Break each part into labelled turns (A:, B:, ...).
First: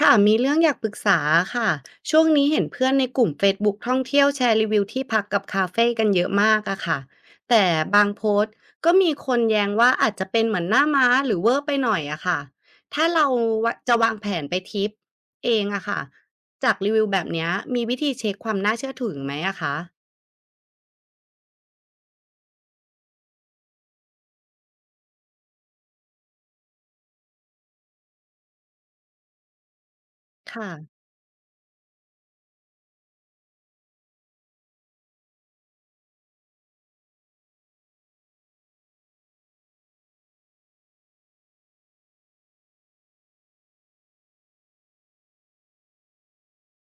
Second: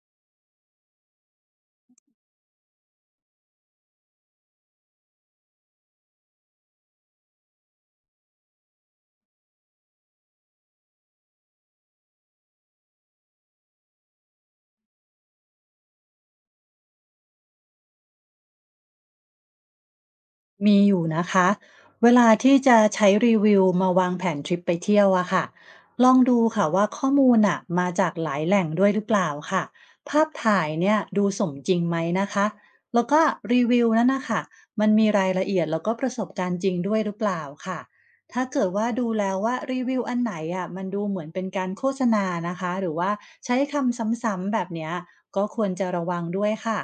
A: ค่ะมีเรื่องอยากปรึกษาค่ะช่วงนี้เห็นเพื่อนในกลุ่ม Facebook ท่องเที่ยวแชร์รีวิวที่พักกับคาเฟ่กันเยอะมากอะค่ะแต่บางโพสต์ก็มีคนแย้งว่าอาจจะเป็นเหมือนหน้าม้าหรือเวอร์ไปหน่อยอะค่ะถ้าเราวะจะวางแผนไปทริปเองอะค่ะจากรีวิวแบบเนี้ยมีวิธีเช็คความน่าเชื่อถือไหมอะคะ
B: มีอยู่นะคะเวลาที่จะใช้รีวิวมาวางแผนทริปไปเที่ยวอะค่ะลองดูค่ะว่าข้อมูลอะมาจากหลายแหล่งด้วยหรือเปล่าค่ะภาพถ่าย
A: ค่ะ
B: เนี่ยดูสมจริงไหมนะคะแล้วก็รีวิวนั่นนะคะมันมีรายละเอียดแล้วก็ประสบการณ์จริงด้วยหรือเปล่าค่ะถ้าเกิดว่าดูแล้วว่ารีวิวอันไหนอะมันดูเหมือนเป็นการโฆษณานะคะหรือว่าใช้คำซ้ำๆแบบเนี้ยก็ควรจะระวังด้วยค่ะ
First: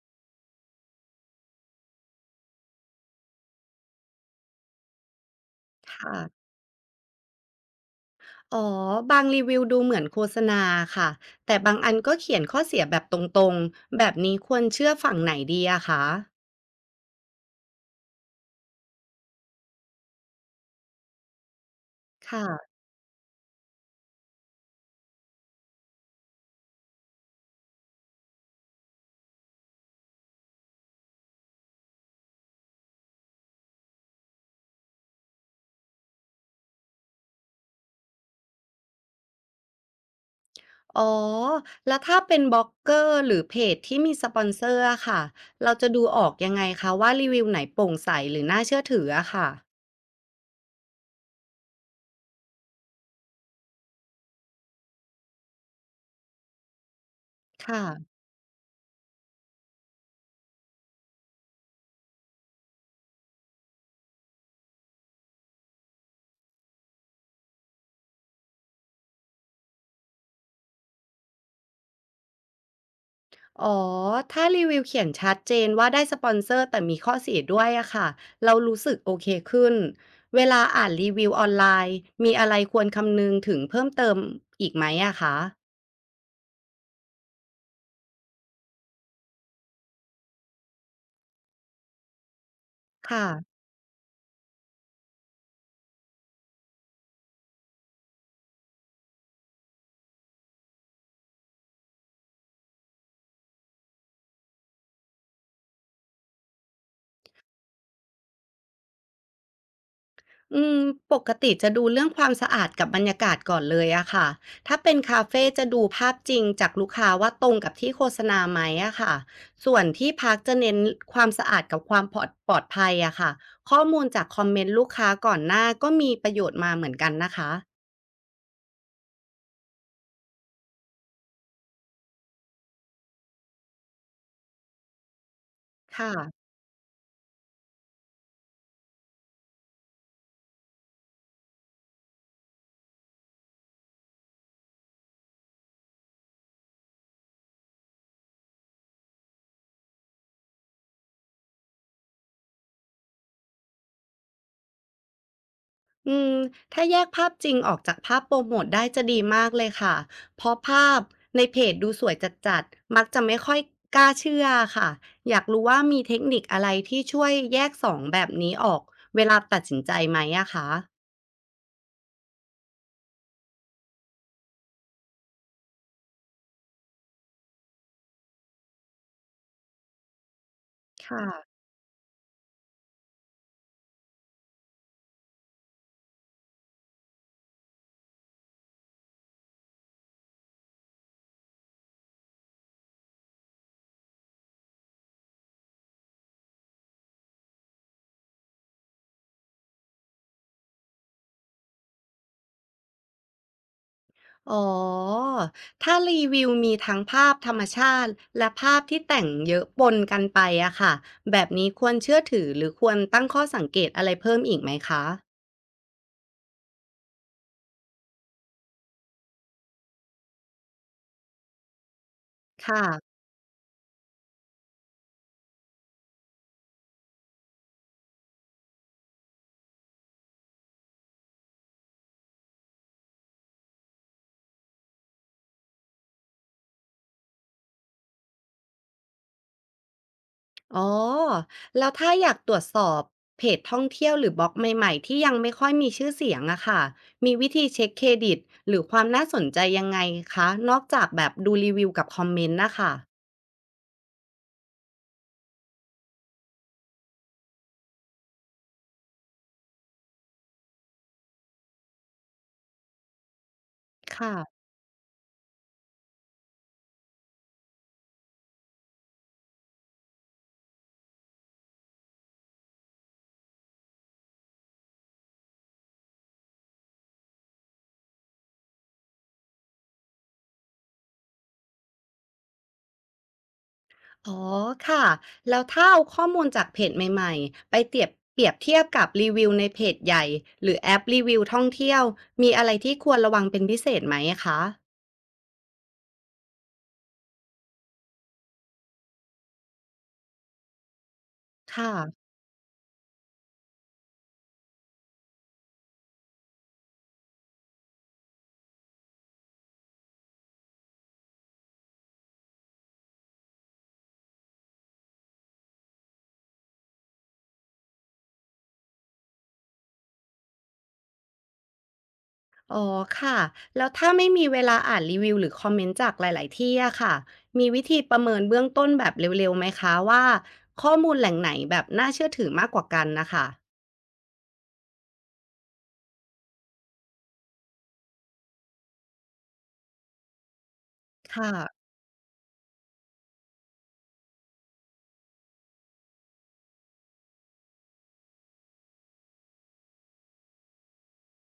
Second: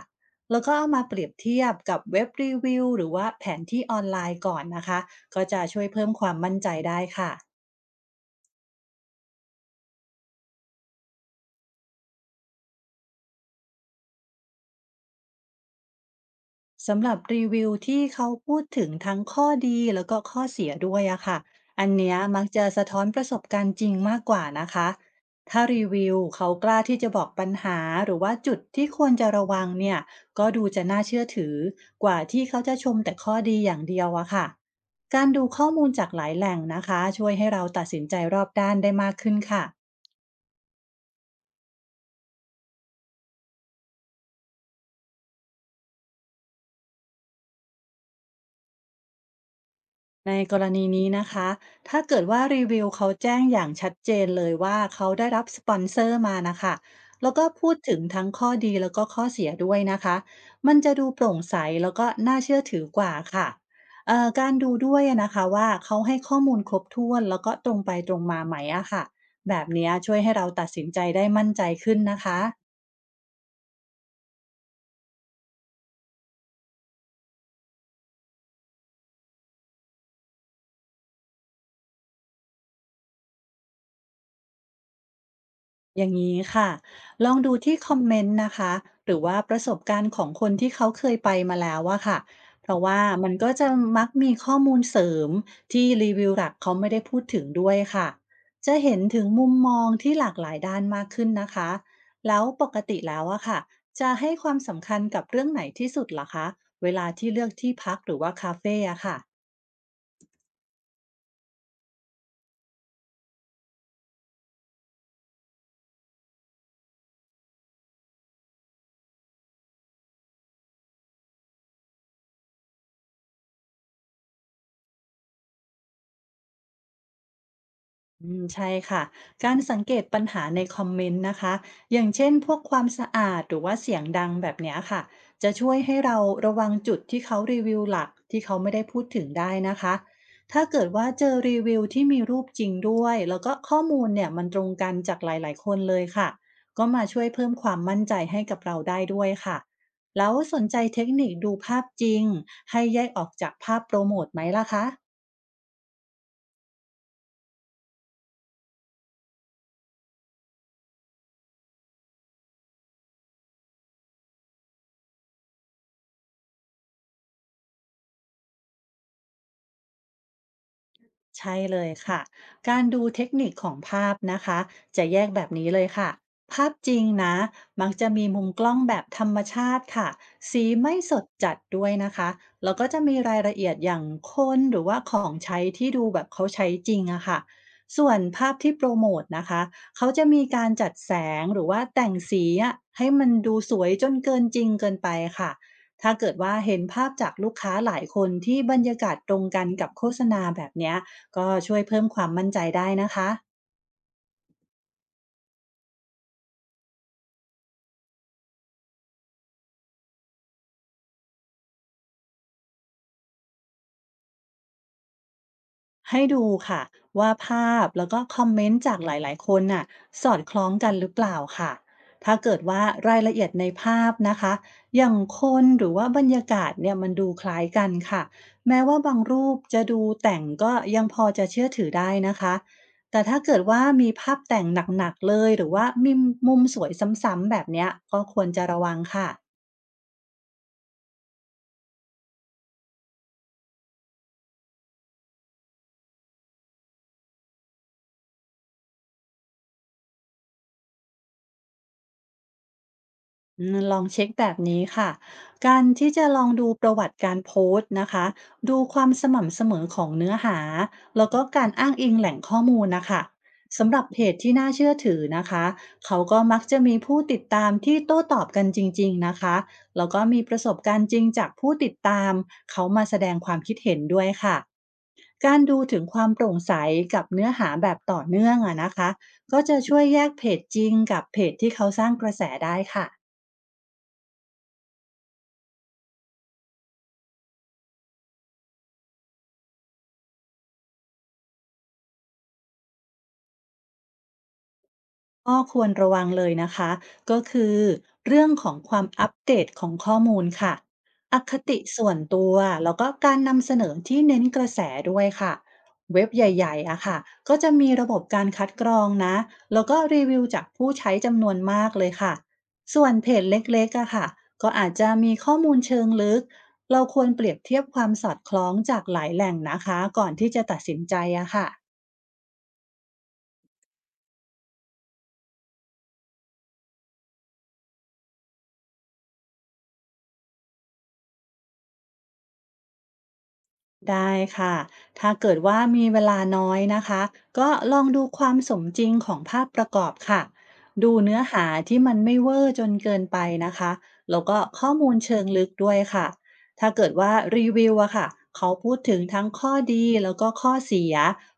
B: แล้วก็เอามาเปรียบเทียบกับเว็บรีวิวหรือว่าแผนที่ออนไลน์ก่อนนะคะก็จะช่วยเพิ่ม
A: ค่ะ
B: ความมั่นใจได้ค่ะ
A: อ๋อบางรีวิวดูเหมือนโฆษณาค่ะแต่บางอันก็เขียนข้อเสียแบบตรงๆแบบนี้ควรเชื่อฝั่งไหนดีอะคะ
B: สำหรับรีวิวที่เขาพูดถึงทั้งข้อดีแล้วก็ข้อเสียด้วยอะค่ะอันเนี้ยมั
A: ค่ะ
B: กจะสะท้อนประสบการณ์จริงมากกว่านะคะถ้ารีวิวเขากล้าที่จะบอกปัญหาหรือว่าจุดที่ควรจะระวังเนี่ยก็ดูจะน่าเชื่อถือกว่าที่เขาจะชมแต่ข้อดีอย่างเดียวอะค่ะการดูข้อมูลจากหลายแหล่งนะคะช่วยให้เราตัดสินใจรอบด้านได้มากขึ้นค่ะ
A: อ๋อ แล้วถ้าเป็นบล็อกเกอร์หรือเพจที่มีสปอนเซอร์อะค่ะเราจะดูออกยังไงคะว่ารีวิวไหนโปร่งใสหรือน่าเชื่อถืออะค่ะ
B: ในกรณีนี้นะคะถ้าเกิดว่ารีวิวเขาแจ้งอย่างชัดเจนเลยว่าเขาได้รับสปอนเซอร์มานะคะแล้วก็
A: ค
B: พูดถึง
A: ่ะ
B: ทั้งข้อดีแล้วก็ข้อเสียด้วยนะคะมันจะดูโปร่งใสแล้วก็น่าเชื่อถือกว่าค่ะการดูด้วยนะคะว่าเขาให้ข้อมูลครบถ้วนแล้วก็ตรงไปตรงมาไหมอะค่ะแบบเนี้ยช่วยให้เราตัดสินใจได้มั่นใจขึ้นนะคะ
A: อ๋อ ถ้ารีวิวเขียนชัดเจนว่าได้สปอนเซอร์แต่มีข้อเสียด้วยอะค่ะเรารู้สึกโอเคขึ้น เวลาอ่านรีวิวออนไลน์ มีอะไรควรคำนึงถึงเพิ่มเติมอีกไหมอะคะ
B: อย่างนี้ค่ะ ลองดูที่คอมเมนต์นะคะหรือว่าประสบการณ์ของคนที่เขาเคยไปมาแล้วอะค่ะเพราะว่า
A: ค่ะ
B: มันก็จะมักมีข้อมูลเสริมที่รีวิวหลักเขาไม่ได้พูดถึงด้วยค่ะจะเห็นถึงมุมมองที่หลากหลายด้านมากขึ้นนะคะแล้วปกติแล้วอะค่ะจะให้ความสำคัญกับเรื่องไหนที่สุดล่ะคะเวลาที่เลือกที่พักหรือว่าคาเฟ่อะค่ะ
A: อืมปกติจะดูเรื่องความสะอาดกับบรรยากาศก่อนเลยอะค่ะถ้าเป็นคาเฟจะดูภาพจริงจากลูกค้าว่าตรงกับที่โฆษณาไหมอะค่ะส่วนที่พักจะเน้นความสะอาดกับความปลอดภัยอะค่ะข้อมูลจากคอมเมนต์ลูกค้าก่อนหน้าก็มีประโยชน์มาเหมือนกันนะคะ
B: อืมใช่ค่ะการสังเกตปัญหาในคอมเมนต์นะคะอย่างเช่นพวกความสะอาดหรือว่าเสียงดังแบบเนี้ยค่ะจะช่วยให้
A: ค่ะ
B: เราระวังจุดที่เขารีวิวหลักที่เขาไม่ได้พูดถึงได้นะคะถ้าเกิดว่าเจอรีวิวที่มีรูปจริงด้วยแล้วก็ข้อมูลเนี่ยมันตรงกันจากหลายๆคนเลยค่ะก็มาช่วยเพิ่มความมั่นใจให้กับเราได้ด้วยค่ะแล้วสนใจเทคนิคดูภาพจริงให้แยกออกจากภาพโปรโมทไหมล่ะคะ
A: อืมถ้าแยกภาพจริงออกจากภาพโปรโมทได้จะดีมากเลยค่ะ เพราะภาพในเพจดูสวยจัดๆมักจะไม่ค่อยกล้าเชื่อค่ะ อยากรู้ว่ามีเทคนิคอะไรที่ช่วยแยกสองแบบนี้ออกเวลาตัดสินใจไหมอะคะ
B: ใช่เลยค่ะการดูเทคนิคของภาพนะคะจะแยกแบบนี้เลยค่ะภาพจริงนะมักจะมีมุมกล้องแบบธรรมชาติค่ะสีไม่ส
A: ค่ะ
B: ดจัดด้วยนะคะแล้วก็จะมีรายละเอียดอย่างคนหรือว่าของใช้ที่ดูแบบเขาใช้จริงอะค่ะส่วนภาพที่โปรโมทนะคะเขาจะมีการจัดแสงหรือว่าแต่งสีอะให้มันดูสวยจนเกินจริงเกินไปค่ะถ้าเกิดว่าเห็นภาพจากลูกค้าหลายคนที่บรรยากาศตรงกันกับโฆษณาแบบเนี้ย ก็ช่วยเพิ่มความมั่นใจได้นะคะ
A: อ๋อถ้ารีวิวมีทั้งภาพธรรมชาติและภาพที่แต่งเยอะปนกันไปอะค่ะแบบนี้ควรเชื่อถือหรือควรตั้งข้อสังเกตอะไรเพิ่มอีกไหมคะ
B: ให้ดูค่ะว่าภาพแล้วก็คอมเมนต์จากหลายๆคนน่ะสอดคล้องกันหรือเปล่าค่ะถ้าเกิด
A: ค่ะ
B: ว่ารายละเอียดในภาพนะคะอย่างคนหรือว่าบรรยากาศเนี่ยมันดูคล้ายกันค่ะแม้ว่าบางรูปจะดูแต่งก็ยังพอจะเชื่อถือได้นะคะแต่ถ้าเกิดว่ามีภาพแต่งหนักๆเลยหรือว่ามีมุมสวยซ้ำๆแบบเนี้ยก็ควรจะระวังค่ะ
A: อ๋อแล้วถ้าอยากตรวจสอบเพจท่องเที่ยวหรือบล็อกใหม่ๆที่ยังไม่ค่อยมีชื่อเสียงอะค่ะมีวิธีเช็คเครดิตหรือความน่าสนใจยังไงคะนอกจากแบบดูรีวิวกับคอมเมนต์นะคะ
B: อืมลองเช็คแบบนี้ค่ะการที่จะลองดูประวัติการโพสต์นะคะดูความสม่ำเสมอของเนื้อหา แล้วก็การอ้างอิงแหล่งข้อมูลนะคะสำหรับเพจที่
A: ค่ะ
B: น่าเชื่อถือนะคะเขาก็มักจะมีผู้ติดตามที่โต้ตอบกันจริงๆนะคะแล้วก็มีประสบการณ์จริงจากผู้ติดตามเขามาแสดงความคิดเห็นด้วยค่ะการดูถึงความโปร่งใสกับเนื้อหาแบบต่อเนื่องอะนะคะก็จะช่วยแยกเพจจริงกับเพจที่เขาสร้างกระแสได้ค่ะ
A: อ๋อค่ะแล้วถ้าเอาข้อมูลจากเพจใหม่ๆไปเปรียบเทียบกับรีวิวในเพจใหญ่หรือแอปรีวิวท่องเที่ยวมีอะไรที่ควรระวังเป็นพิเศษไหมคะ
B: ก็ควรระวังเลยนะคะก็คือเรื่องของความอัปเดตของข้อมูลค่ะอคติ
A: ค่ะ
B: ส่วนตัวแล้วก็การนำเสนอที่เน้นกระแสด้วยค่ะเว็บใหญ่ๆอะค่ะก็จะมีระบบการคัดกรองนะแล้วก็รีวิวจากผู้ใช้จำนวนมากเลยค่ะส่วนเพจเล็กๆอะค่ะก็อาจจะมีข้อมูลเชิงลึกเราควรเปรียบเทียบความสอดคล้องจากหลายแหล่งนะคะก่อนที่จะตัดสินใจอะค่ะ
A: อ๋อค่ะแล้วถ้าไม่มีเวลาอ่านรีวิวหรือคอมเมนต์จากหลายๆที่อะค่ะมีวิธีประเมินเบื้องต้นแบบเร็วๆไหมคะว่าข้อมูลแหล่งไหนแบบน่าเชื่อถือมากกว่ากันนะคะ
B: ได้ค่ะถ้าเกิดว่ามีเวลาน้อยนะคะก็ลองดูความสมจริงของภาพประกอบค่ะดูเนื้อ
A: ค่ะ
B: หาที่มันไม่เวอร์จนเกินไปนะคะแล้วก็ข้อมูลเชิงลึกด้วยค่ะถ้าเกิดว่ารีวิวอะค่ะเขาพูดถึงทั้งข้อดีแล้วก็ข้อเสีย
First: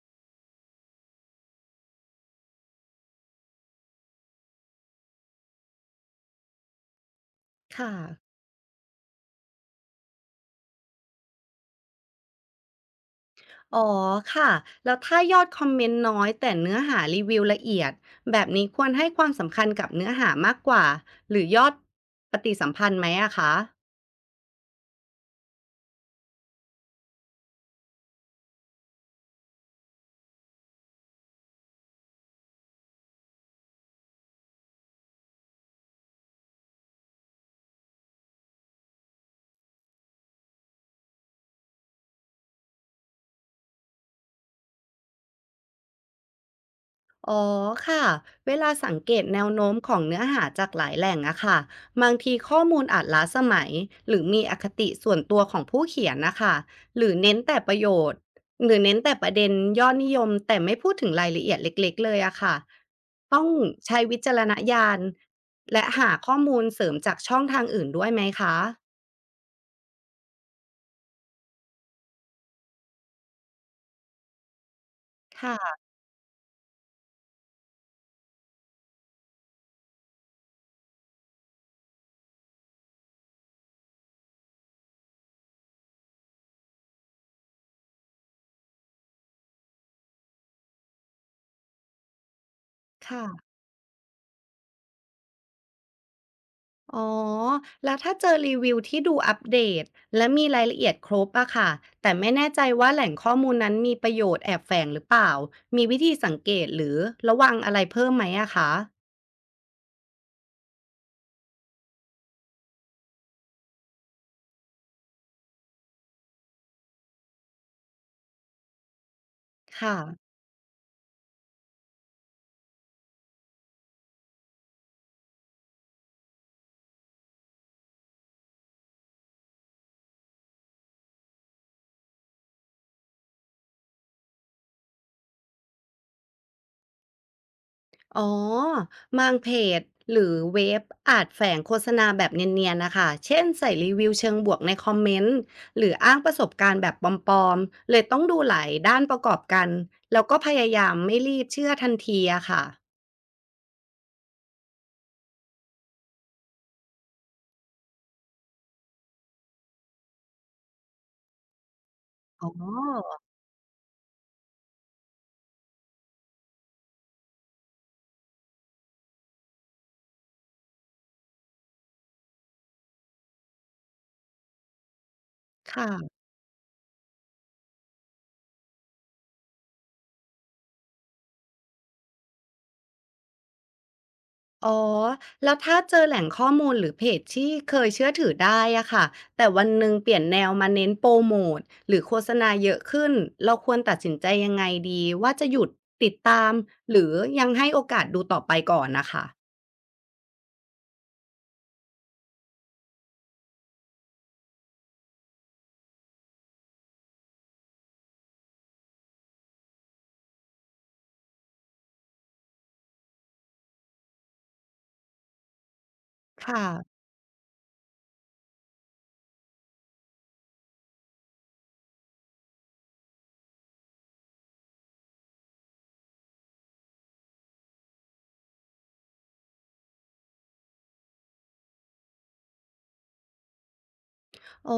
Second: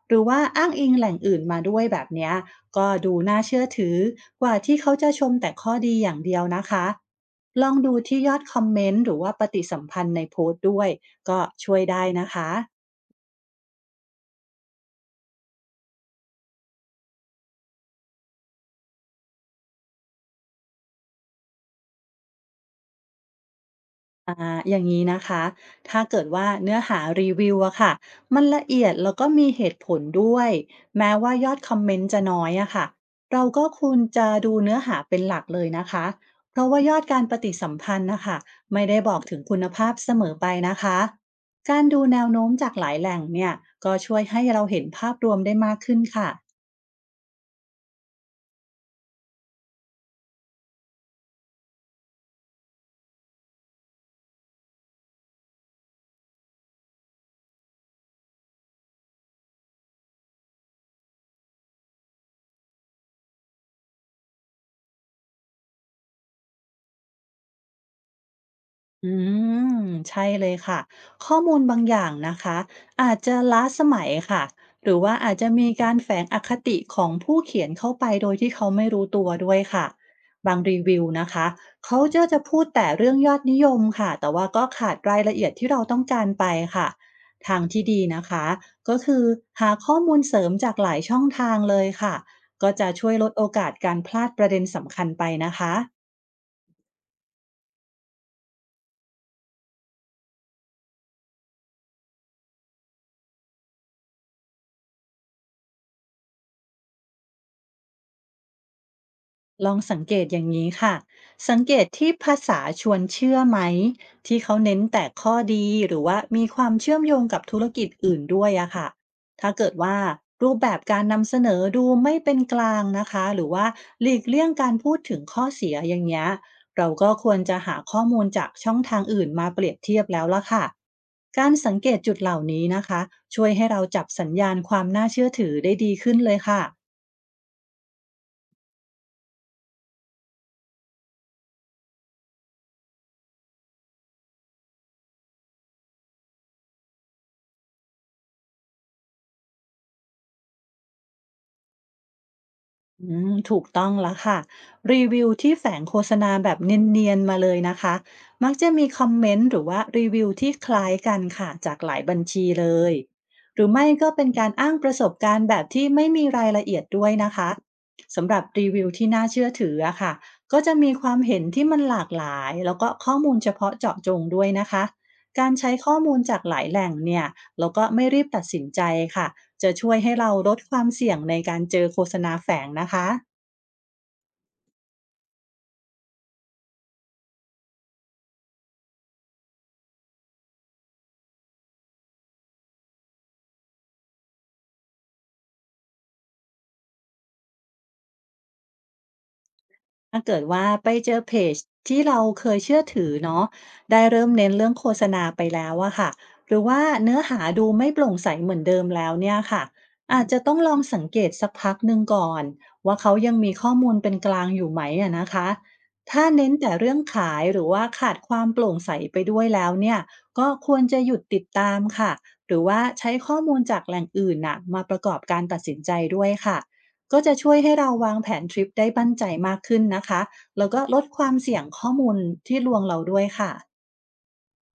B: หรือว่าอ้างอิงแหล่งอื่นมาด้วยแบบเนี้ยก็ดูน่าเชื่อถือกว่าที่เขาจะชมแต่ข้อดีอย่างเดียวนะคะ ลอง
A: ค่ะ
B: ดูที่ยอดคอมเมนต์หรือว่าปฏิสัมพันธ์ในโพสต์ด้วยก็ช่วยได้นะคะ
A: อ๋อค่ะแล้วถ้ายอดคอมเมนต์น้อยแต่เนื้อหารีวิวละเอียดแบบนี้ควรให้ความสำคัญกับเนื้อหามากกว่าหรือยอดปฏิสัมพันธ์ไหมอะคะ
B: อย่างนี้นะคะ ถ้าเกิดว่าเนื้อหารีวิวอะค่ะมันละเอียดแล้วก็มีเหตุผลด้วยแม้ว่ายอดคอมเมนต์จะน้อยอะค่ะเราก็ควรจะดูเนื้อหาเป็นหลักเลยนะคะ เพราะว่ายอดการปฏิสัมพันธ์นะคะไม่ได้บอกถึงคุณภาพเสมอไปนะคะการดูแนวโน้มจากหลายแหล่งเนี่ยก็ช่วยให้เราเห็นภาพรวมได้มากขึ้นค่ะ
A: อ๋อค่ะเวลาสังเกตแนวโน้มของเนื้อหาจากหลายแหล่งอะค่ะบางทีข้อมูลอาจล้าสมัยหรือมีอคติส่วนตัวของผู้เขียนนะคะหรือเน้นแต่ประโยชน์หรือเน้นแต่ประเด็นยอดนิยมแต่ไม่พูดถึงรายละเอียดเล็กๆเลยอะค่ะต้องใช้วิจารณญาณและหาข้อมูลเสริมจากช่องทางอื่นด้วยไหมคะ
B: อืมใช่เลยค่ะข้อมูลบางอย่างนะคะอาจจะล้าสมัยค่ะหรือว่าอาจจะมี
A: ค่ะ
B: การแฝงอคติของผู้เขียนเข้าไปโดยที่เขาไม่รู้ตัวด้วยค่ะบางรีวิวนะคะเขาจะพูดแต่เรื่องยอดนิยมค่ะแต่ว่าก็ขาดรายละเอียดที่เราต้องการไปค่ะทางที่ดีนะคะก็คือหาข้อมูลเสริมจากหลายช่องทางเลยค่ะก็จะช่วย
A: ค่ะ
B: ลดโอกาสการพลาดประเด็นสำคัญไปนะคะ
A: อ๋อ แล้วถ้าเจอรีวิวที่ดูอัปเดตและมีรายละเอียดครบอะค่ะแต่ไม่แน่ใจว่าแหล่งข้อมูลนั้นมีประโยชน์แอบแฝงหรือเปล่า มีวิธีสังเกตหรือระวังอะไรเพิ่มไหมอะคะ
B: ลองสังเกตอย่างนี้ค่ะ สังเกตที่ภาษาชวนเชื่อไหมที่เขาเน้นแต่ข้อดีหรือว่ามีความเชื่อมโยงกับธุรกิจอื่นด้วยอะค่ะ ถ้าเกิด
A: ค่ะ
B: ว่ารูปแบบการนำเสนอดูไม่เป็นกลางนะคะหรือว่าหลีกเลี่ยงการพูดถึงข้อเสียอย่างเงี้ยเราก็ควรจะหาข้อมูลจากช่องทางอื่นมาเปรียบเทียบแล้วละค่ะการสังเกตจุดเหล่านี้นะคะช่วยให้เราจับสัญญาณความน่าเชื่อถือได้ดีขึ้นเลยค่ะ
A: อ๋อบางเพจหรือเว็บอาจแฝงโฆษณาแบบเนียนๆนะคะ เช่นใส่รีวิวเชิงบวกในคอมเมนต์หรืออ้างประสบการณ์แบบปลอมๆเลยต้องดูหลายด้านประกอบกันแล้วก็พยายามไม่รีบเชื่อทันทีอะค่ะ
B: อืมถูกต้องแล้วค่ะรีวิวที่แฝงโฆษณาแบบเนียนๆมาเลยนะคะมักจะมีคอมเมนต์หรือว่ารีวิวที่คล้ายกันค่ะจากหลายบัญชี
A: อ๋
B: เลย
A: อ
B: หรือไม่ก็เป็นการอ้างประสบการณ์แบบที่ไม่มีรายละเอียดด้วยนะคะสำหรับรีวิวที่น่าเชื่อถืออะค่ะก็จะมีความเห็นที่มันหลากหลายแล้วก็ข้อมูลเฉพาะเจาะจงด้วยนะคะการใช้
A: ค่ะ
B: ข้อมูลจากหลายแหล่งเนี่ยแล้วก็ไม่รีบตัดสินใจค่ะ จะช่วยให้เราลดความเสี่ยงในการเจอโฆษณาแฝงนะคะ
A: อ๋อแล้วถ้าเจอแหล่งข้อมูลหรือเพจที่เคยเชื่อถือได้อะค่ะแต่วันหนึ่งเปลี่ยนแนวมาเน้นโปรโมทหรือโฆษณาเยอะขึ้นเราควรตัดสินใจยังไงดีว่าจะหยุดติดตามหรือยังให้โอกาสดูต่อไปก่อนนะคะ
B: ถ้าเกิดว่าไปเจอเพจที่เราเคยเชื่อถือเนาะได้เริ่มเน้นเรื่องโฆษณาไปแล้วอะค่ะหรือว่าเนื้อหาดูไม่โปร่งใสเหมือนเดิมแล้วเนี่ยค่ะอาจจะต้องลองสังเกตสักพักหนึ่งก่อนว่าเขายังมีข้อมูลเป็นกลางอยู่ไหมอะนะคะถ้าเน้น
A: ค่ะ
B: แต่เรื่องขายหรือว่าขาดความโปร่งใสไปด้วยแล้วเนี่ยก็ควรจะหยุดติดตามค่ะหรือว่าใช้ข้อมูลจากแหล่งอื่นน่ะมาประกอบการตัดสินใจด้วยค่ะ ก็จะช่วยให้เราวางแผนทริปได้บั้นใจมากขึ้นนะคะ แล้วก็ลดความเสี่ยงข้อมูลที่ลวงเราด้วยค่ะ
A: โอ้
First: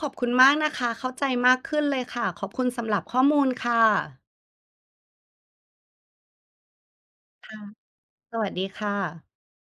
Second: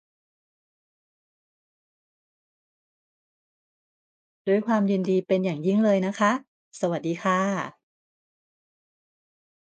A: ขอบคุณมากนะคะเข้าใจมากขึ้นเลยค่ะขอบคุณสำหรับข้อมูลค่ะ
B: ด้วยความยินดีเป็นอย่างยิ่งเลยนะคะ สวัสดีค่ะ
A: ค่ะสวัสดีค่ะ